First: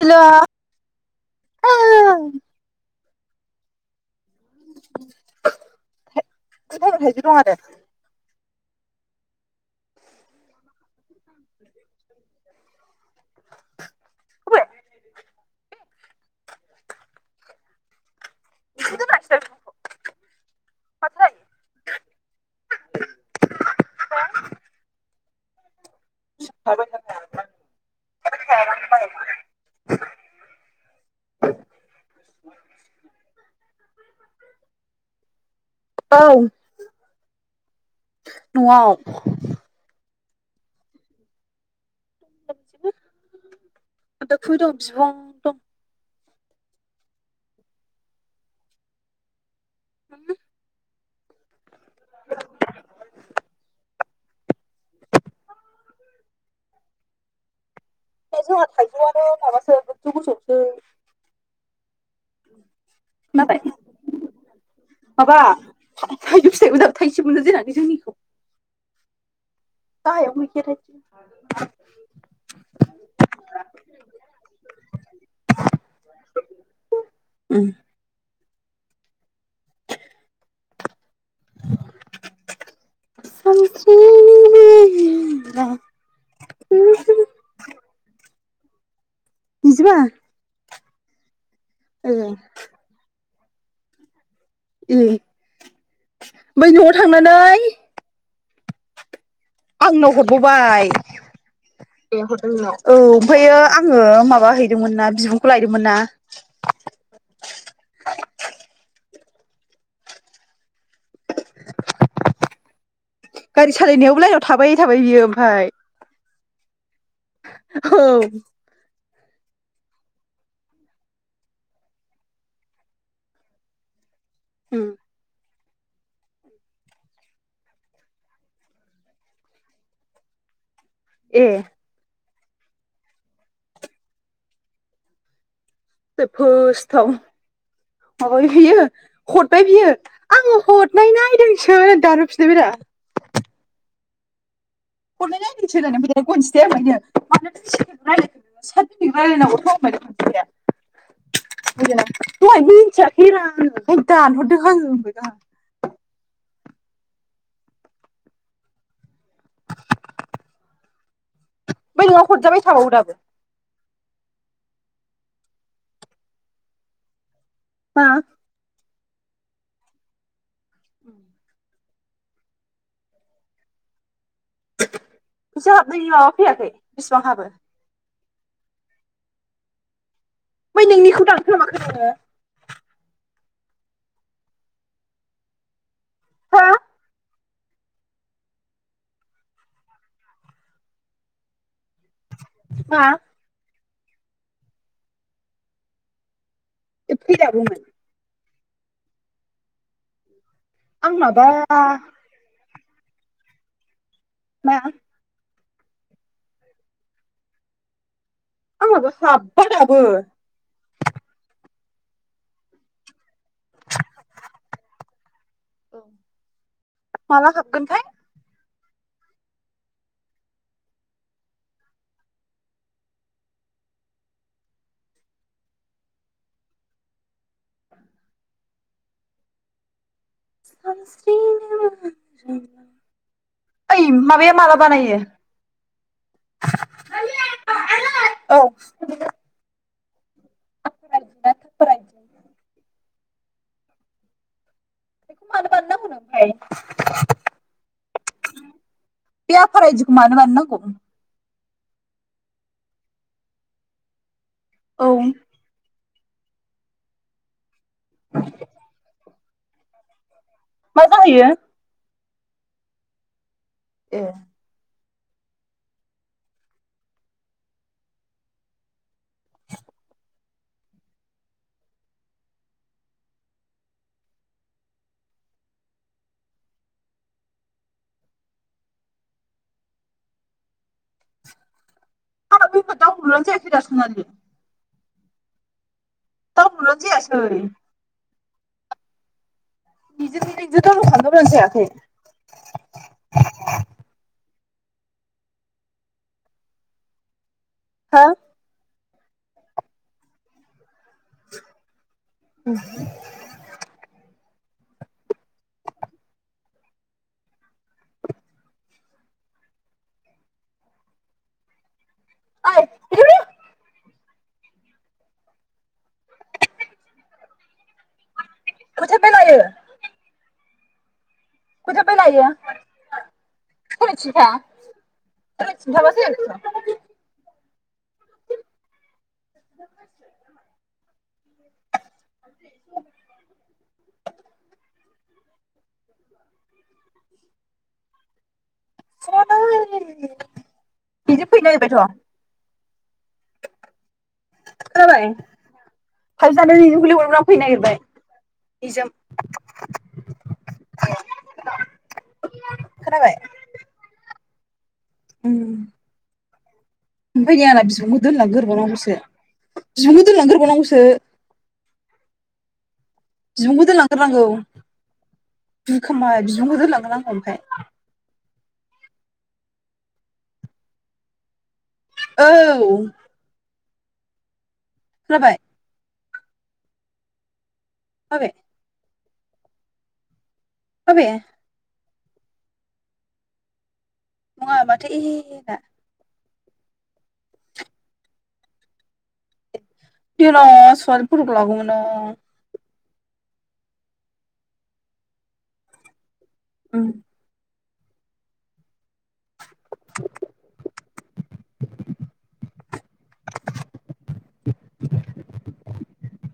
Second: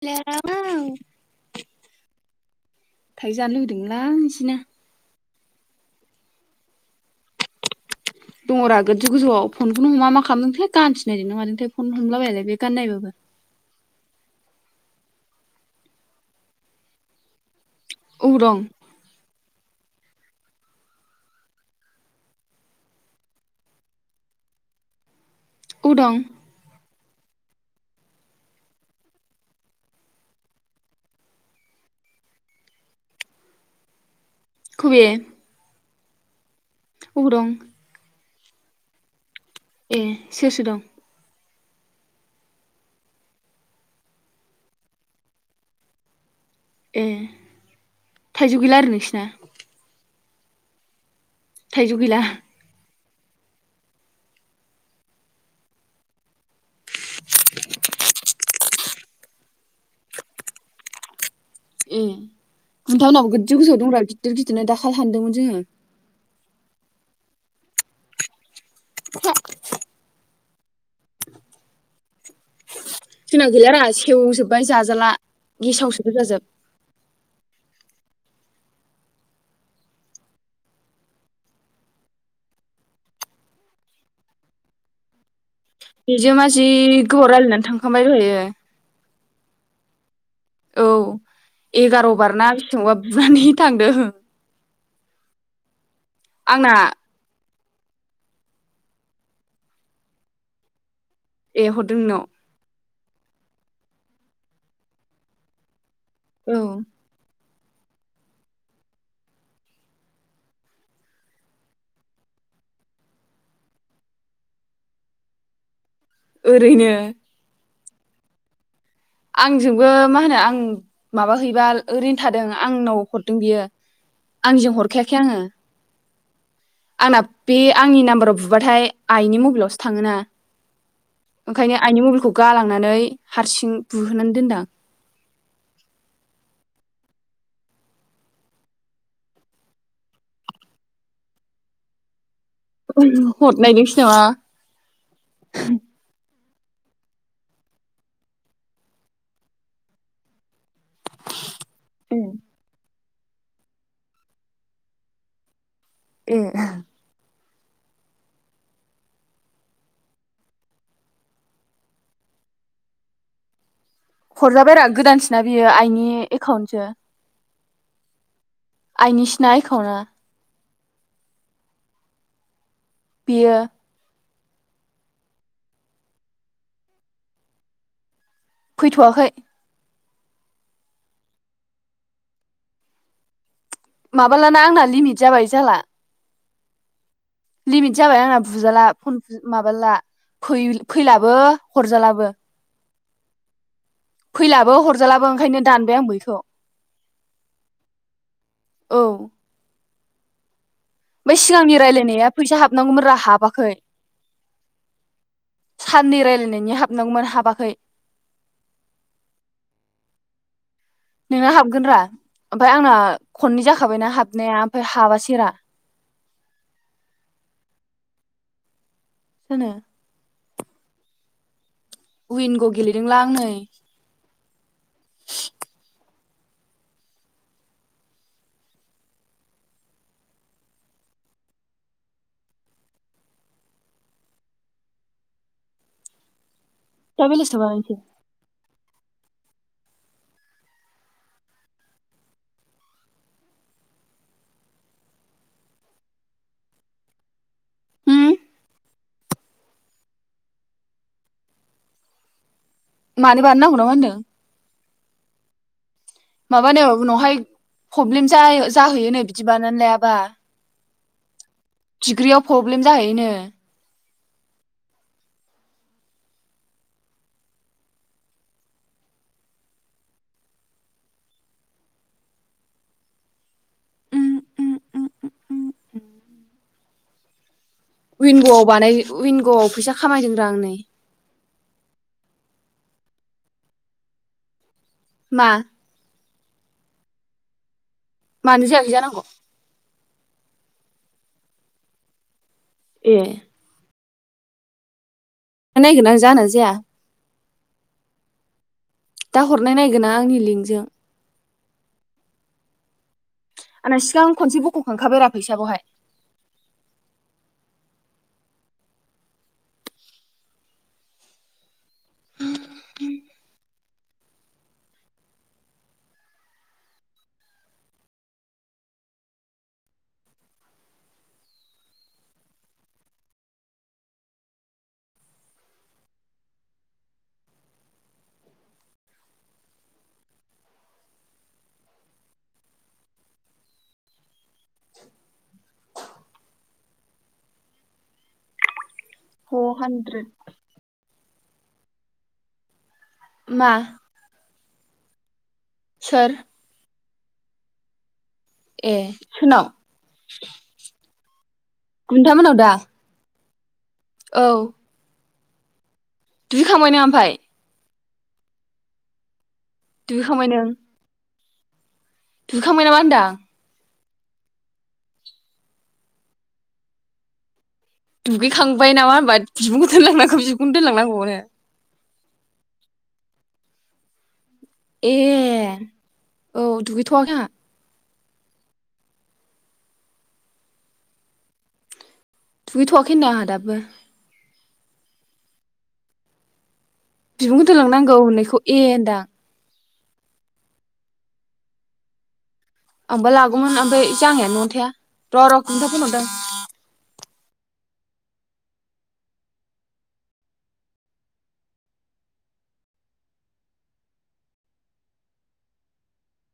हेल' hello ओ थाइजौ जानो लुगैदोंमोनलां तिना [unintelligible] थाइजौ दं आरो दङ राग गोजौ गोजौआव फनखौनो हमा मा खालामदों थाय गानसोनायदों ना मादोंथाय फन हमलाबायालाय बे गाननायबाबो उबाव दं? [unintelligible] उबाव दं? [unintelligible] खुुबे औ उब दं? न'आव। ए सोर सोर दं? [unintelligible] ए थाइजौ गैला आरो नोंसिना? [unintelligible] थाइजौ गैला? आनो माबासो गोजौ गोजौसो ए [unintelligible] नावो गोजौ खोनाबाय गोजौआव दं ब्रा गिदिर गिदिरनो दाखालि हानदोंमोन जोङो। थाइसेबोनो जेनाखै जोंनिखौ [unintelligible] [unintelligible] जोंनाव गैयारा सेवजोबबाय जाजाला गेसावसोबो जाजोब उम [unintelligible] बेजों मा जि गोबोव रायलायनानै थांखांबाय दहैयो बिजिबा औ एगार बार ना [unintelligible] बु जुनानै थांदों उम बै आंना नआव थांनानै [unintelligible] आंनाव हरबोबाय ए हरदों नोंनाव औ ओमफ्रायो आंङो माबा हैदोंमोन ना बिबुंखौ लायदोंमोन ना औ [inaudible] गारि सालायनायावबो लाइनाव थाबाय थाबाय बियो ओमफाय ओरैनो औ आंजोंबो मा होनो आं माबा हैबा ओरैनो थादों आंनाव हरदों बियो आंजों उम, हरखायाखै आंङो आंना बे आंनि नाम्बाराव बुबाथाय आइनि मबाइलावसो थांङोना ए ओंखायनो आइनि मबायलखौ गालांनानै हारसिं बुहोनानै दोनदां आं फोर्स्टआव माबाय बियो हरबाय बियो आंङो हरनाय नायदोंसो होनदो आ हदनायनि दा हरनाय नायदोंसो [unintelligible] [unintelligible] दहाय मिनथिया हिरा आंङो दानहरदो होनबाय दा ए बै नआव हरजाबाय थाबावो दाबो हरजाबायरा गोदानसोना बियो आइनि एकाउन्टसो मा आइनिसिना एकाउन्ट ना बेयो फैसा हाबनायनि माबा फैयाखै बिसिबां हाबो? फैथ'वाखै। ओमफ्राय नोंनिखौ दानखोना माखो नोङो? माबालाना आंना लिमिट जाबाय जाला। हो लिमिट जाबाय आंना बुजाला फन माबाला फैलाबो हरजालाबो। हा? फैलाबो हरजालाबो ओंखायनो दानबाय आं बैखौ। ऐ फैलाबोमोन। औ। ओमफ्राय आंनाबा सिगांनि रायज्लायनाया फैसा हाब गौ मोनरा हाबाखै। मा? साननै रायलायनायनि हाबनांगौमोन हाबाखै। आंनाबो हाबा दाबो। नोंना हाबगोन रा ओमफ्राय आंना खननै जाखाबायना हाबनाया ओमफ्राय हाबासै रा। औ माला हाबगोनथाय? जानो। उिंग' गेलेदों लां नै। ओइ माबाया माला बानायो? दा बेरासियाव बानायसै। औ। बेखौ मानो बानायनांगौनो ओमफाय। होम। बे आफार आइ डिखौ मानो बानायनांगौ? मानो बानो बानायनांगौना मा होनदों। औ। माबानो उनावहाय प्रब्लेम जा जाहैयोनो बिदि बानानानै लायाबा। मा जाहैयो? डिग्रियाव प्रब्लेम जाहैयोनो। ए। उिंग'आव बानाय उिंग'आव फैसा खामायदों रा आं नै। आंना उइंग' दाउनलद जायाखै दा सनालि। मा? दाउनलड जायासै। मानो जायाखै जानांग। निजोमनिजों दाउनलड खालामबाबो जायाखै। ए। दा नायगोन आं जागोनना जाया। हो दा हरनाय नायगोननां आंनि लिंकजों। [inaudible] आंना सिगां खनसे बख' खांखाबायरा फैसाखौहाय। ऐ फैदो फैदो। फोथा बे लायो? [unintelligible] फर हानद्रेद बिसोर फैनो नागिरबायथ'। मा? खोनाबाय? [unintelligible] सोर फुरा फैनो नागिरबाय। ए निजोम सोरनाव, खन्थामोनाव दा? औ उम दुगैखांबाय नों ओमफाय [unintelligible] दोनलां गोरबावनौसो बिब'खौ दोनलां दुगैखांबाय नों गोरबावनांगौसो। दुगैखांबाय नामा होन्दां? बिब'खौ दोनलां ग्रोनांगौ दुगैखांबाय बिबुंखौ दोलांगोरनांगौ ओमफाय दुगैखांबाय नामा होमबा बिबुंखौ दोनलांनांगौ, बिबुंनो दोनलांनांगौनो। औ ए खोनाबाय औ दुगैथ'वाखै आंहा। माबे? माबे? दुगैथ'आाखै होनदां आंहा दाबबो। नङा माथो इहि इहि होना? बिबुंखौ दोनलांनांगौ होननायखौ ए होनदां। [unintelligible] आंबा लागौमोन ओमफाय जांगियानो न'आवनो थाया र' र' खन्थाइ फन हादों। उम [inaudible]